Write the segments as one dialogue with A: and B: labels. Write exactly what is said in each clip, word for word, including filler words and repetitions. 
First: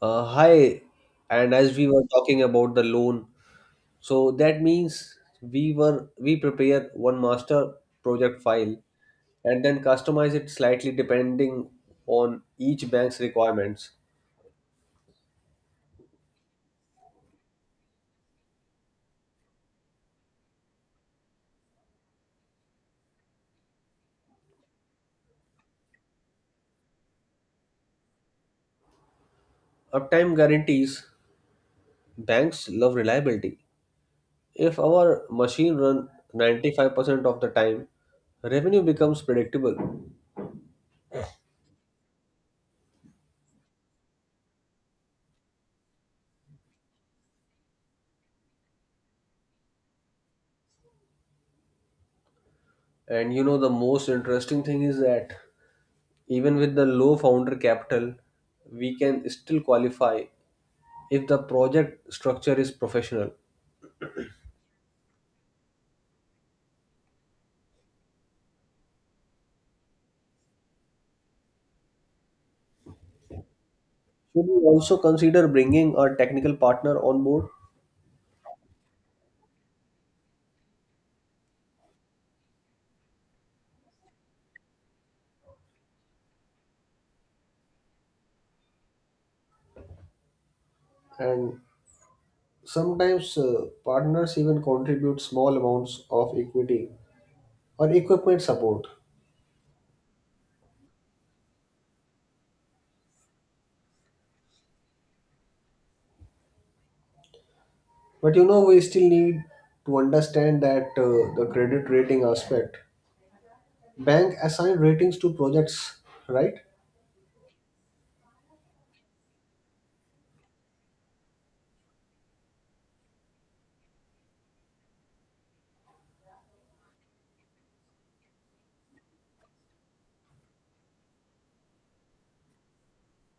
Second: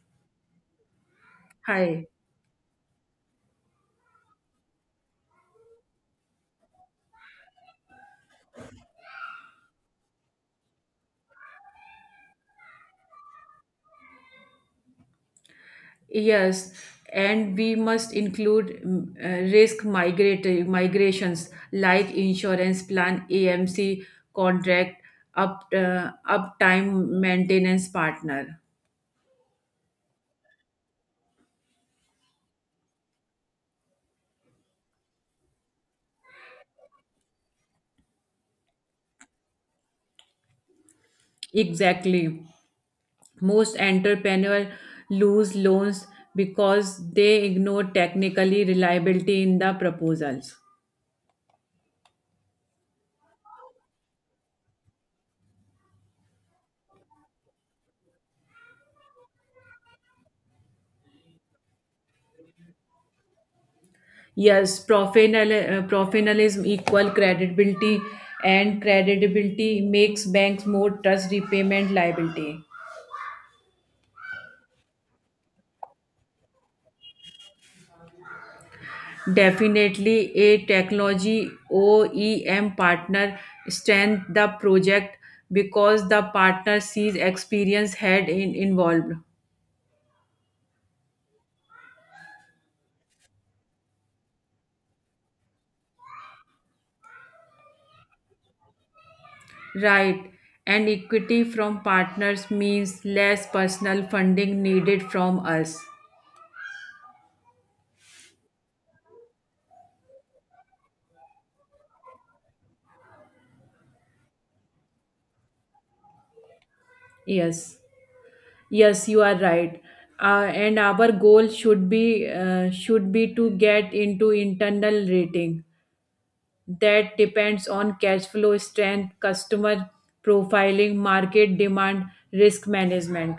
A: Uh, hi, and as we were
B: Hi.
A: talking about the loan, so that means we were we prepare one master project file and then customize it slightly depending on each bank's requirements.
B: Yes, and we must include mm, uh, risk migratory migrations like insurance plan, A M C contract, up uh, uptime maintenance partner.
A: Uptime guarantees. Banks love reliability. If our machine run ninety-five percent of the time, revenue becomes predictable.
B: Exactly. Most entrepreneur lose loans because they ignore technically reliability in the proposals.
A: And you know, the most interesting thing is that even with the low founder capital, we can still qualify if the project structure is professional.
B: Yes, professional, uh, professionalism equal credibility, and credibility makes banks more trust repayment liability.
A: Should we also consider bringing a technical partner on board?
B: Definitely, a technology O E M partner strength the project because the partner sees experience had in involved.
A: And sometimes uh, partners even contribute small amounts of equity or equipment support.
B: Right. And equity from partners means less personal funding needed from us.
A: But you know, we still need to understand that uh, the credit rating aspect. Bank assign ratings to projects, right?
B: Yes. Yes, you are right. Uh, and our goal should be uh, should be to get into internal rating that depends on cash flow strength, customer profiling, market demand, risk management.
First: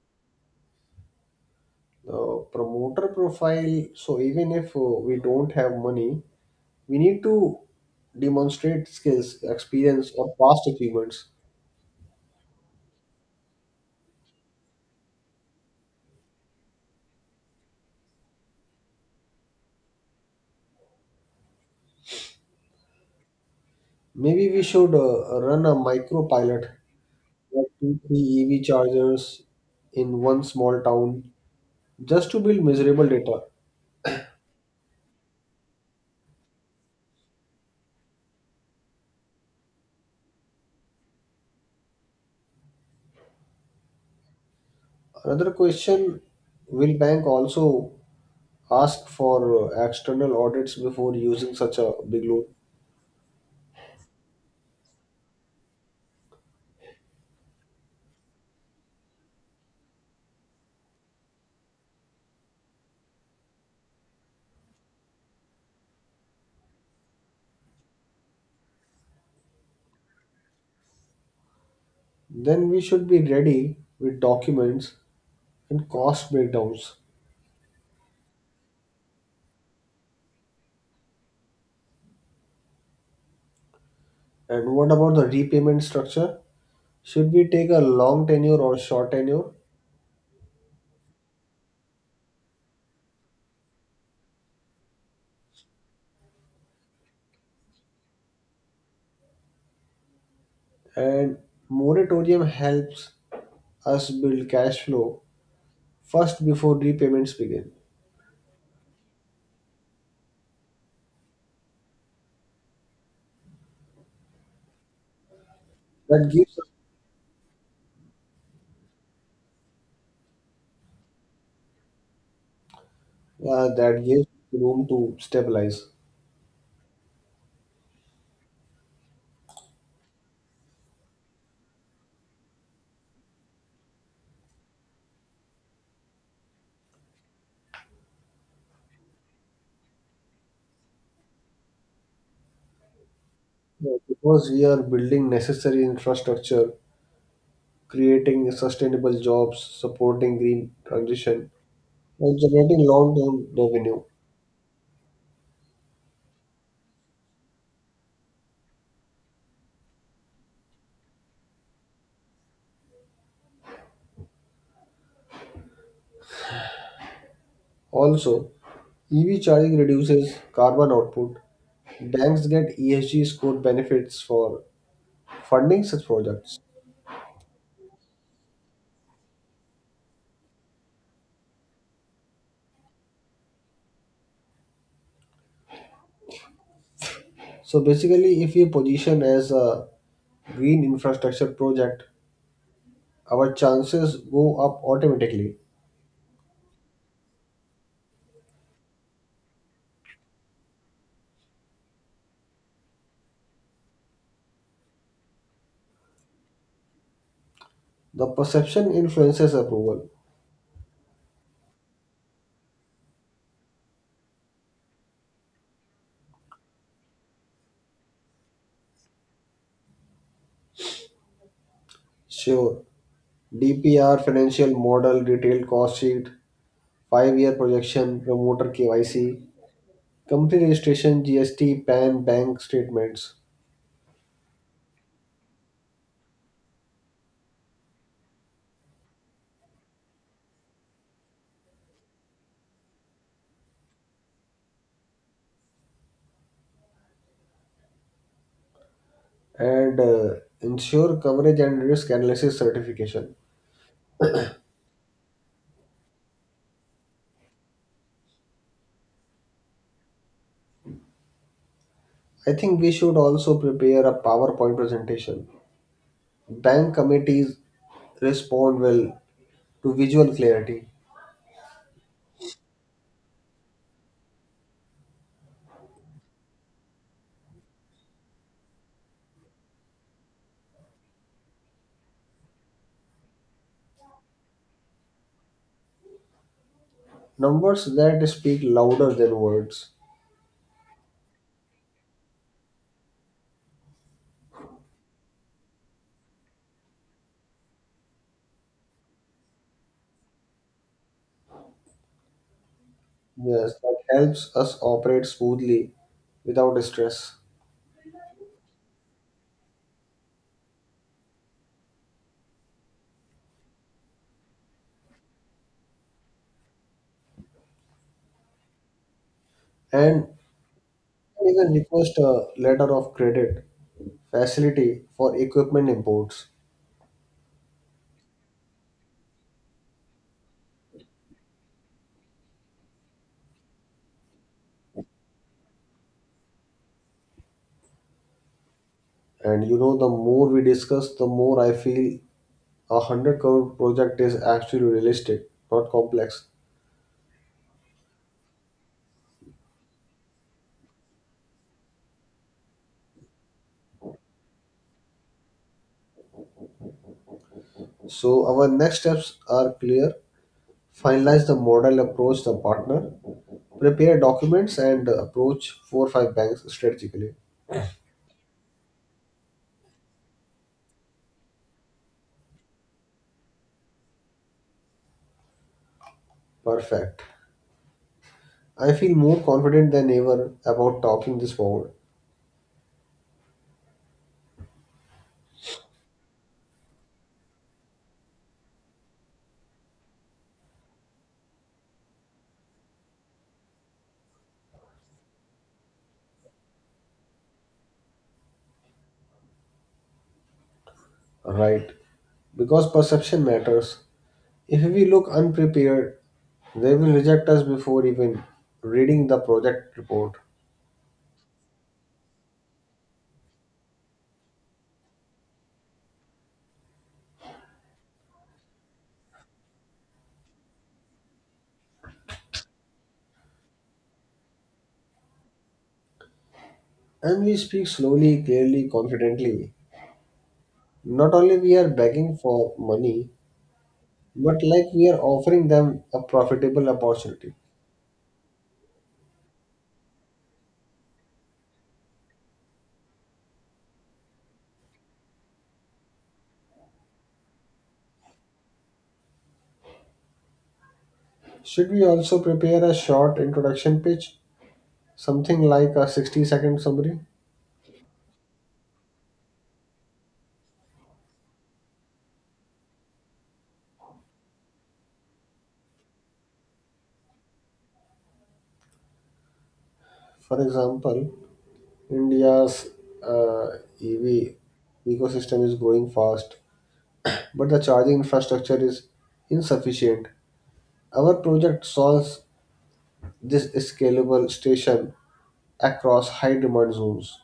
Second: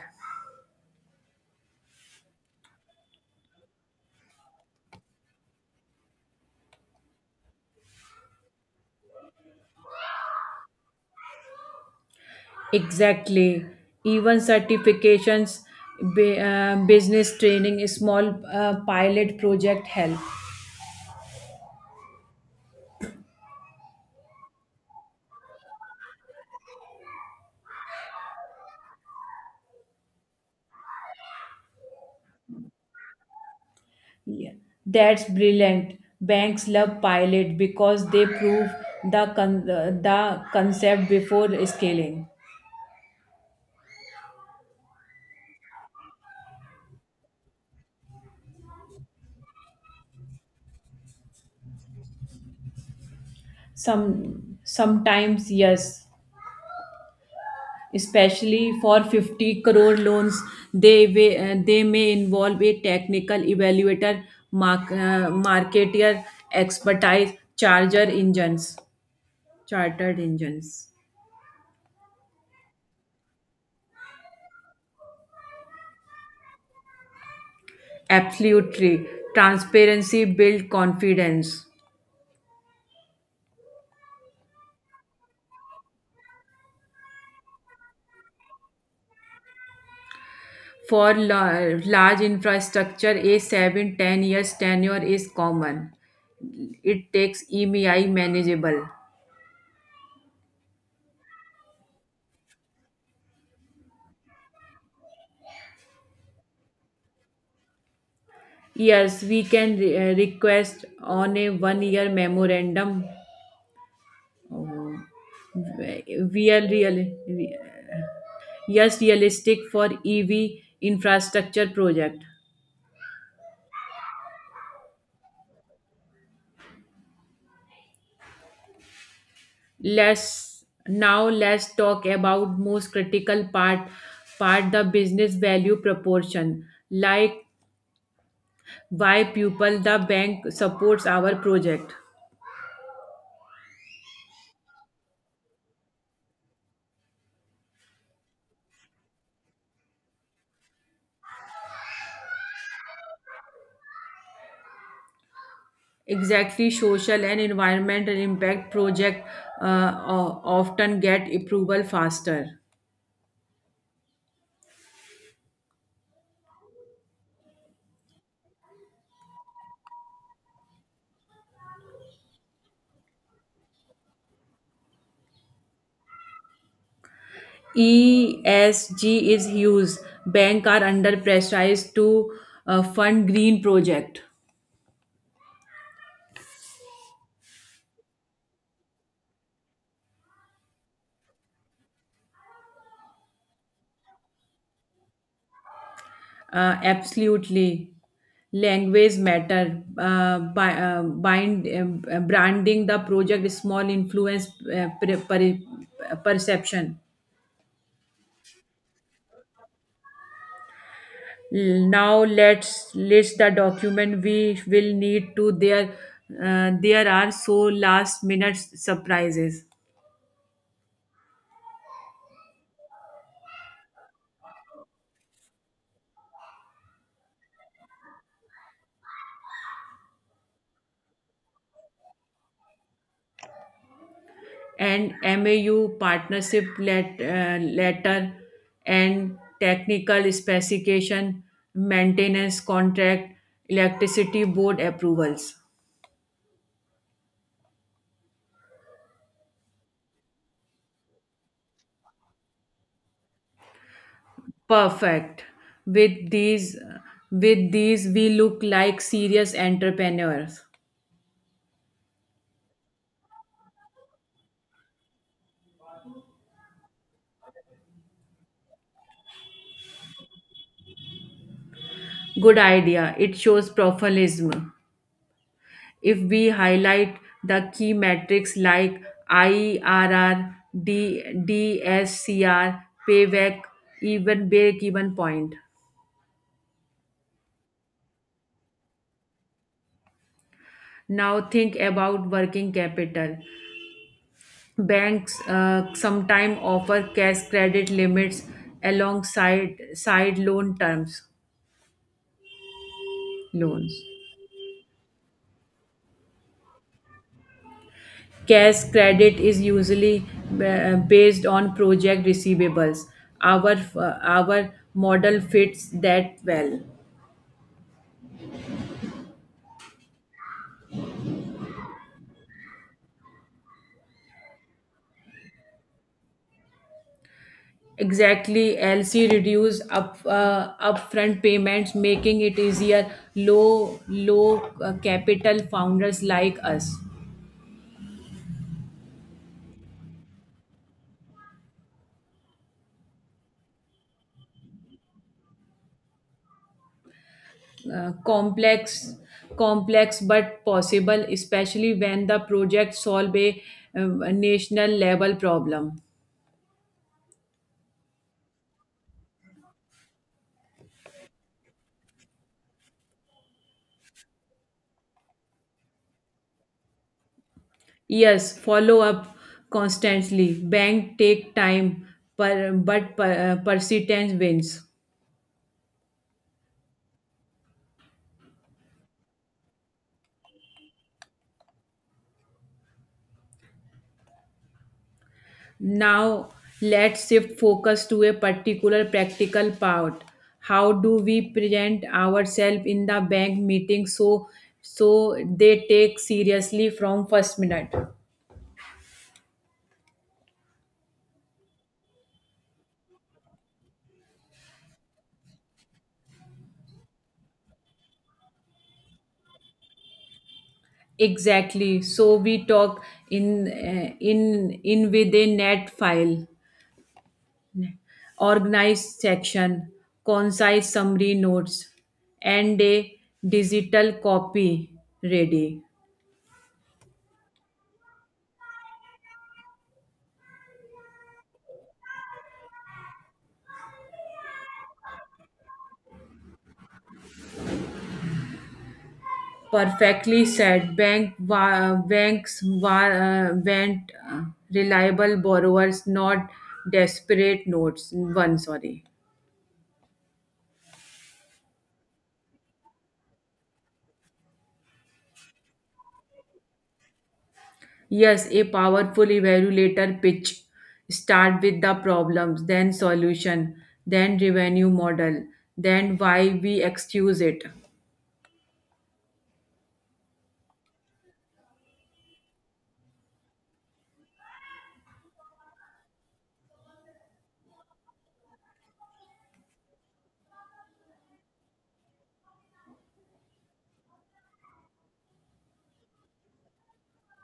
A: uh, Promoter profile, so even if uh, we don't have money, we need to demonstrate skills experience or past achievements.
B: Exactly. Even certifications, bu- uh, business training, small uh, pilot project help.
A: Maybe we should uh, run a micro pilot like two three EV chargers in one small town just to build measurable data.
B: Yeah, that's brilliant. Banks love pilot because they prove the con- uh, the concept before scaling.
A: Another question, will bank also ask for uh, external audits before using such a big loan?
B: Some sometimes yes, especially for fifty crore loans, they may, uh, they may involve a technical evaluator, mark, uh, marketer, expertise, charger engines, chartered engines.
A: Then we should be ready with documents and cost breakdowns.
B: Absolutely, transparency build confidence.
A: And what about the repayment structure? Should we take a long tenure or short tenure?
B: For la- large infrastructure, a seven ten years tenure is common. It takes E M I manageable.
A: And moratorium helps us build cash flow first before repayments begin.
B: Yes, we can re- uh, request on a one year memorandum. Oh.
A: That
B: We
A: gives
B: are real, yes, realistic for E V infrastructure project.
A: uh, that gives room to stabilize.
B: Let's now let's talk about most critical part part the business value proportion, like why Pupil the Bank supports our project.
A: Yeah, because we are building necessary infrastructure, creating sustainable jobs, supporting green transition, and generating long-term revenue.
B: Exactly, social and environmental impact project uh, o- often get approval faster.
A: Also, E V charging reduces carbon output. Banks get E S G score benefits for funding such projects.
B: E S G is huge. Bank are under pressurized to uh, fund green project.
A: So basically, if we position as a green infrastructure project, our chances go up automatically.
B: Uh, absolutely. Language matter. Uh, by, uh, bind, um, branding the project small influence uh, pre- pre- perception.
A: The perception influences approval.
B: Now let's list the document we will need to there uh, there are so last minute surprises.
A: Sure: D P R financial model, detailed cost sheet, five-year projection, promoter K Y C, company registration, G S T, PAN, bank statements.
B: And mau partnership let, uh, letter, and technical specification, maintenance contract, electricity board approvals.
A: and uh, ensure coverage and risk analysis certification.
B: Perfect. With these with these we look like serious entrepreneurs.
A: I think we should also prepare a PowerPoint presentation. Bank committees respond well to visual clarity.
B: Good idea, it shows professionalism. If we highlight the key metrics like I R R, D, DSCR, payback, even break-even point.
A: Numbers that speak louder than words.
B: Now think about working capital. Banks uh, sometimes offer cash credit limits alongside side loan terms
A: Yes, that
B: loans.
A: helps us operate smoothly without stress.
B: Cash credit is usually uh, based on project receivables. Our uh, our model fits that well.
A: And even request a letter of credit facility for equipment imports.
B: Exactly, L C reduce up uh, upfront payments, making it easier low low uh, capital founders like us.
A: And you know, the more we discuss, the more I feel a one hundred crore project is actually realistic, not complex.
B: Uh, complex complex but possible, especially when the project solve a, um, a national level problem.
A: So, our next steps are clear: finalize the model, approach the partner, prepare documents, and approach four or five banks strategically.
B: Yes, follow up constantly. Bank take time, per, but per, uh, persistence wins.
A: Perfect. I feel more confident than ever about talking this forward.
B: Now let's shift focus to a particular practical part. How do we present ourselves in the bank meeting so so they take seriously from first minute?
A: Right. Because perception matters. If we look unprepared, they will reject us before even reading the project report.
B: Exactly. So we talk in uh, in in with a net file, organized section, concise summary notes, and a digital copy ready.
A: And we speak slowly, clearly, confidently. Not only we are begging for money, but like we are offering them a profitable opportunity.
B: Perfectly said. Bank wa- banks wa- uh, went uh, reliable borrowers, not desperate notes. One, sorry.
A: Should we also prepare a short introduction pitch, something like a sixty second summary?
B: Yes, a powerful evaluator pitch. Start with the problems, then solution, then revenue model, then why we excuse it.
A: For example, India's uh, E V ecosystem is growing fast, but the charging infrastructure is insufficient. Our project solves this scalable station across high demand zones.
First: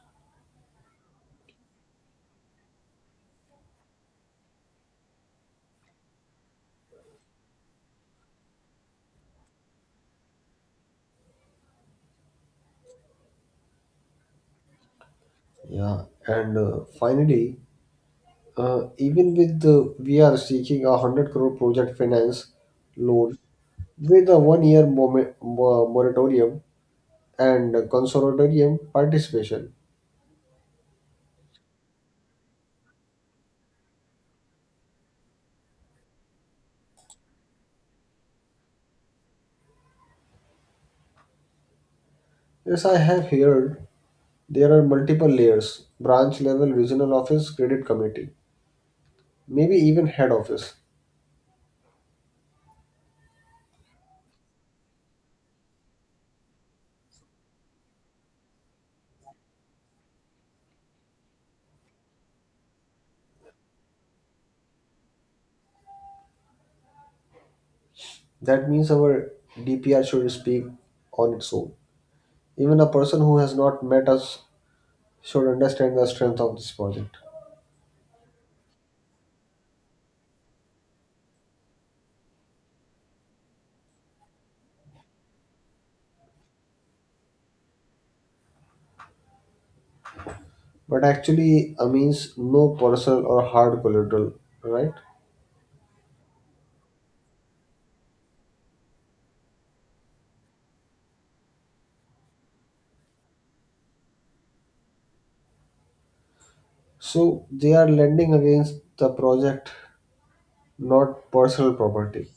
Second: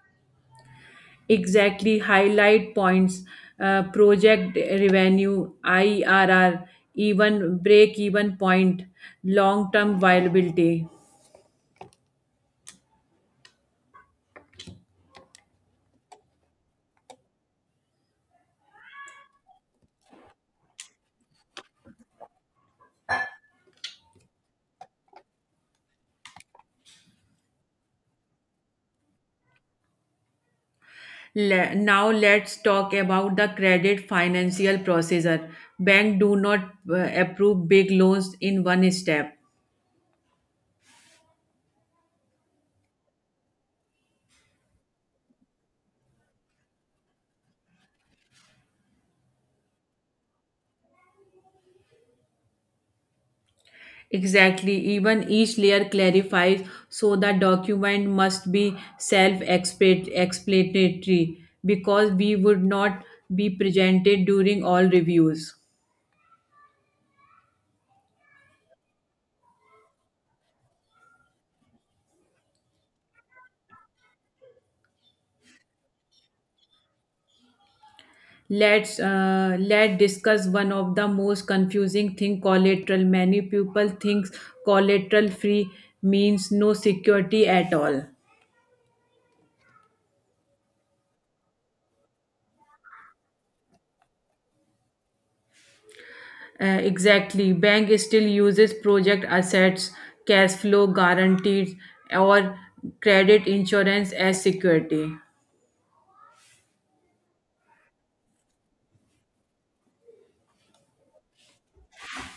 B: Exactly. Highlight points, uh, project revenue, I R R, even break even point, long term viability.
A: Yeah, and uh, finally, Uh, even with the we are seeking a hundred crore project finance loan with a one year moment, moratorium and a consortium participation.
B: Le- now let's talk about the credit financial processor. Bank do not uh, approve big loans in one step.
A: Yes, I have heard there are multiple layers: branch level, regional office, credit committee, maybe even head office.
B: Exactly, even each layer clarifies, so the document must be self-explanatory because we would not be presented during all reviews.
A: That means our D P R should speak on its own. Even a person who has not met us should understand the strength of this project.
B: Let's uh, let discuss one of the most confusing thing, collateral. Many people think collateral free means no security at all.
A: but actually uh, means no personal or hard collateral, right?
B: Uh, exactly. Bank still uses project assets, cash flow guarantees, or credit insurance as security.
A: So they are lending against the project, not personal property.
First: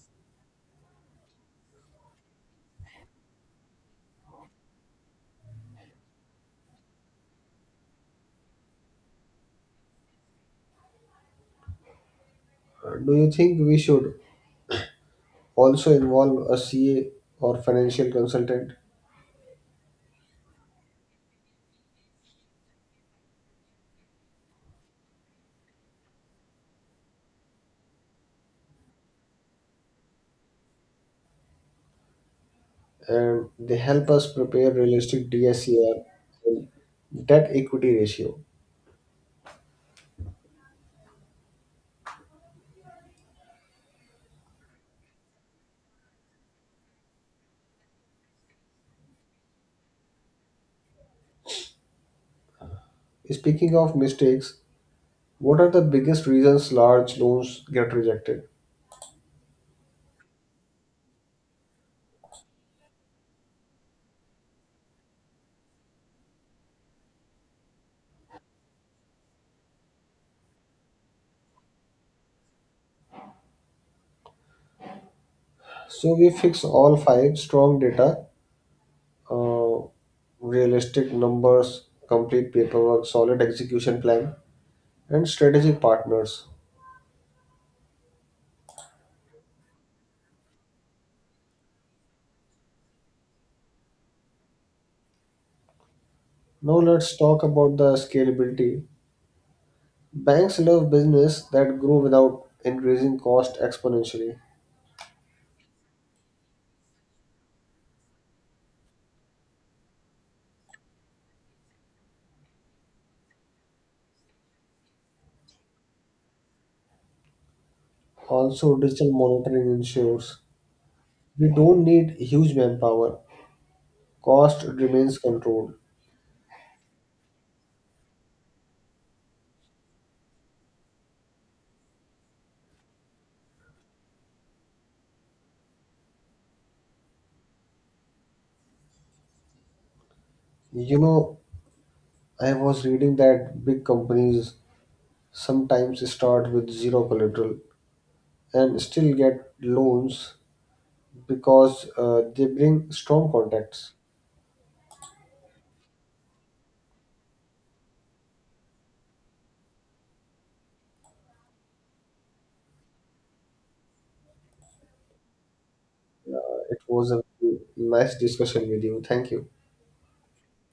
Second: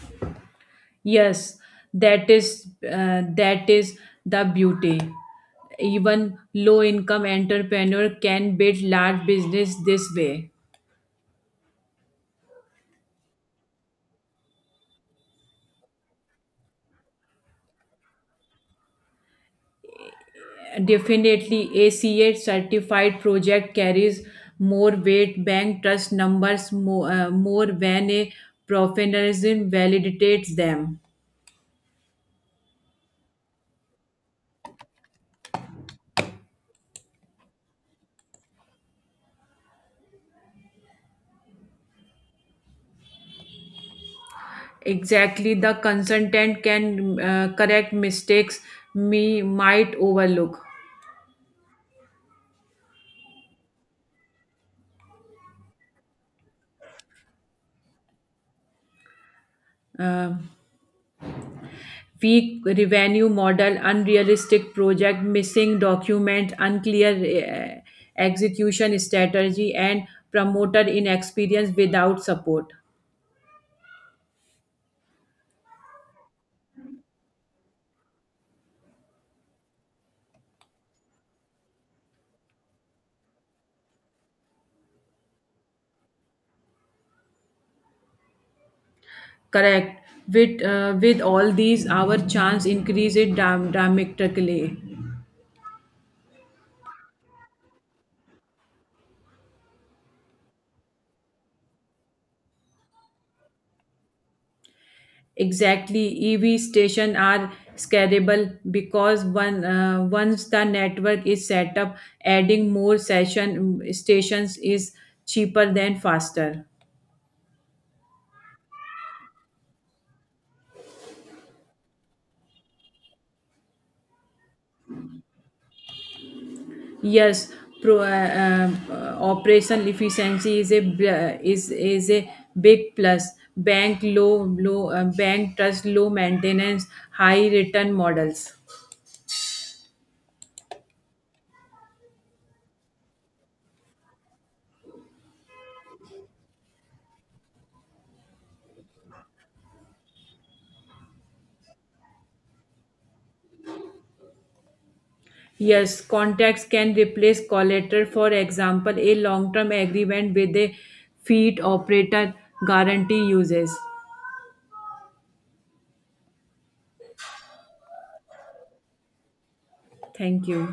B: Yes, that is uh, that is the beauty. Even low income entrepreneur can build large business this way.
A: Uh, Do you think we should also involve a C A or financial consultant,
B: Definitely, A C A certified project carries more weight. Bank trust numbers more, uh, more when a professionalism validates them.
A: and they help us prepare realistic D S C R and debt equity ratio?
B: Exactly, the consultant can uh, correct mistakes we might overlook.
A: Speaking of mistakes, what are the biggest reasons large loans get rejected?
B: Uh, Weak revenue model, unrealistic project, missing document, unclear uh, execution strategy, and promoter inexperience without support.
A: So we fix all five: strong data, uh, realistic numbers, complete paperwork, solid execution plan, and strategic partners.
B: Correct. With uh, with all these, our chance increase it dram- dramatically.
A: Now let's talk about the scalability. Banks love business that grow without increasing cost exponentially.
B: Exactly, E V station are scalable because one uh, once the network is set up, adding more session stations is cheaper than faster.
A: Also, digital monitoring ensures we don't need huge manpower. Cost remains controlled.
B: Yes, pro, uh, uh, operation efficiency is a bl- uh, is is a big plus. Bank low low uh, bank trust low maintenance high return models.
A: You know, I was reading that big companies sometimes start with zero collateral and still get loans because uh, they bring strong contacts.
B: Yes, contracts can replace collateral. For example, a long term agreement with a feed operator guarantee uses.
A: Uh, it was a nice discussion with you. Thank you.
B: Thank you.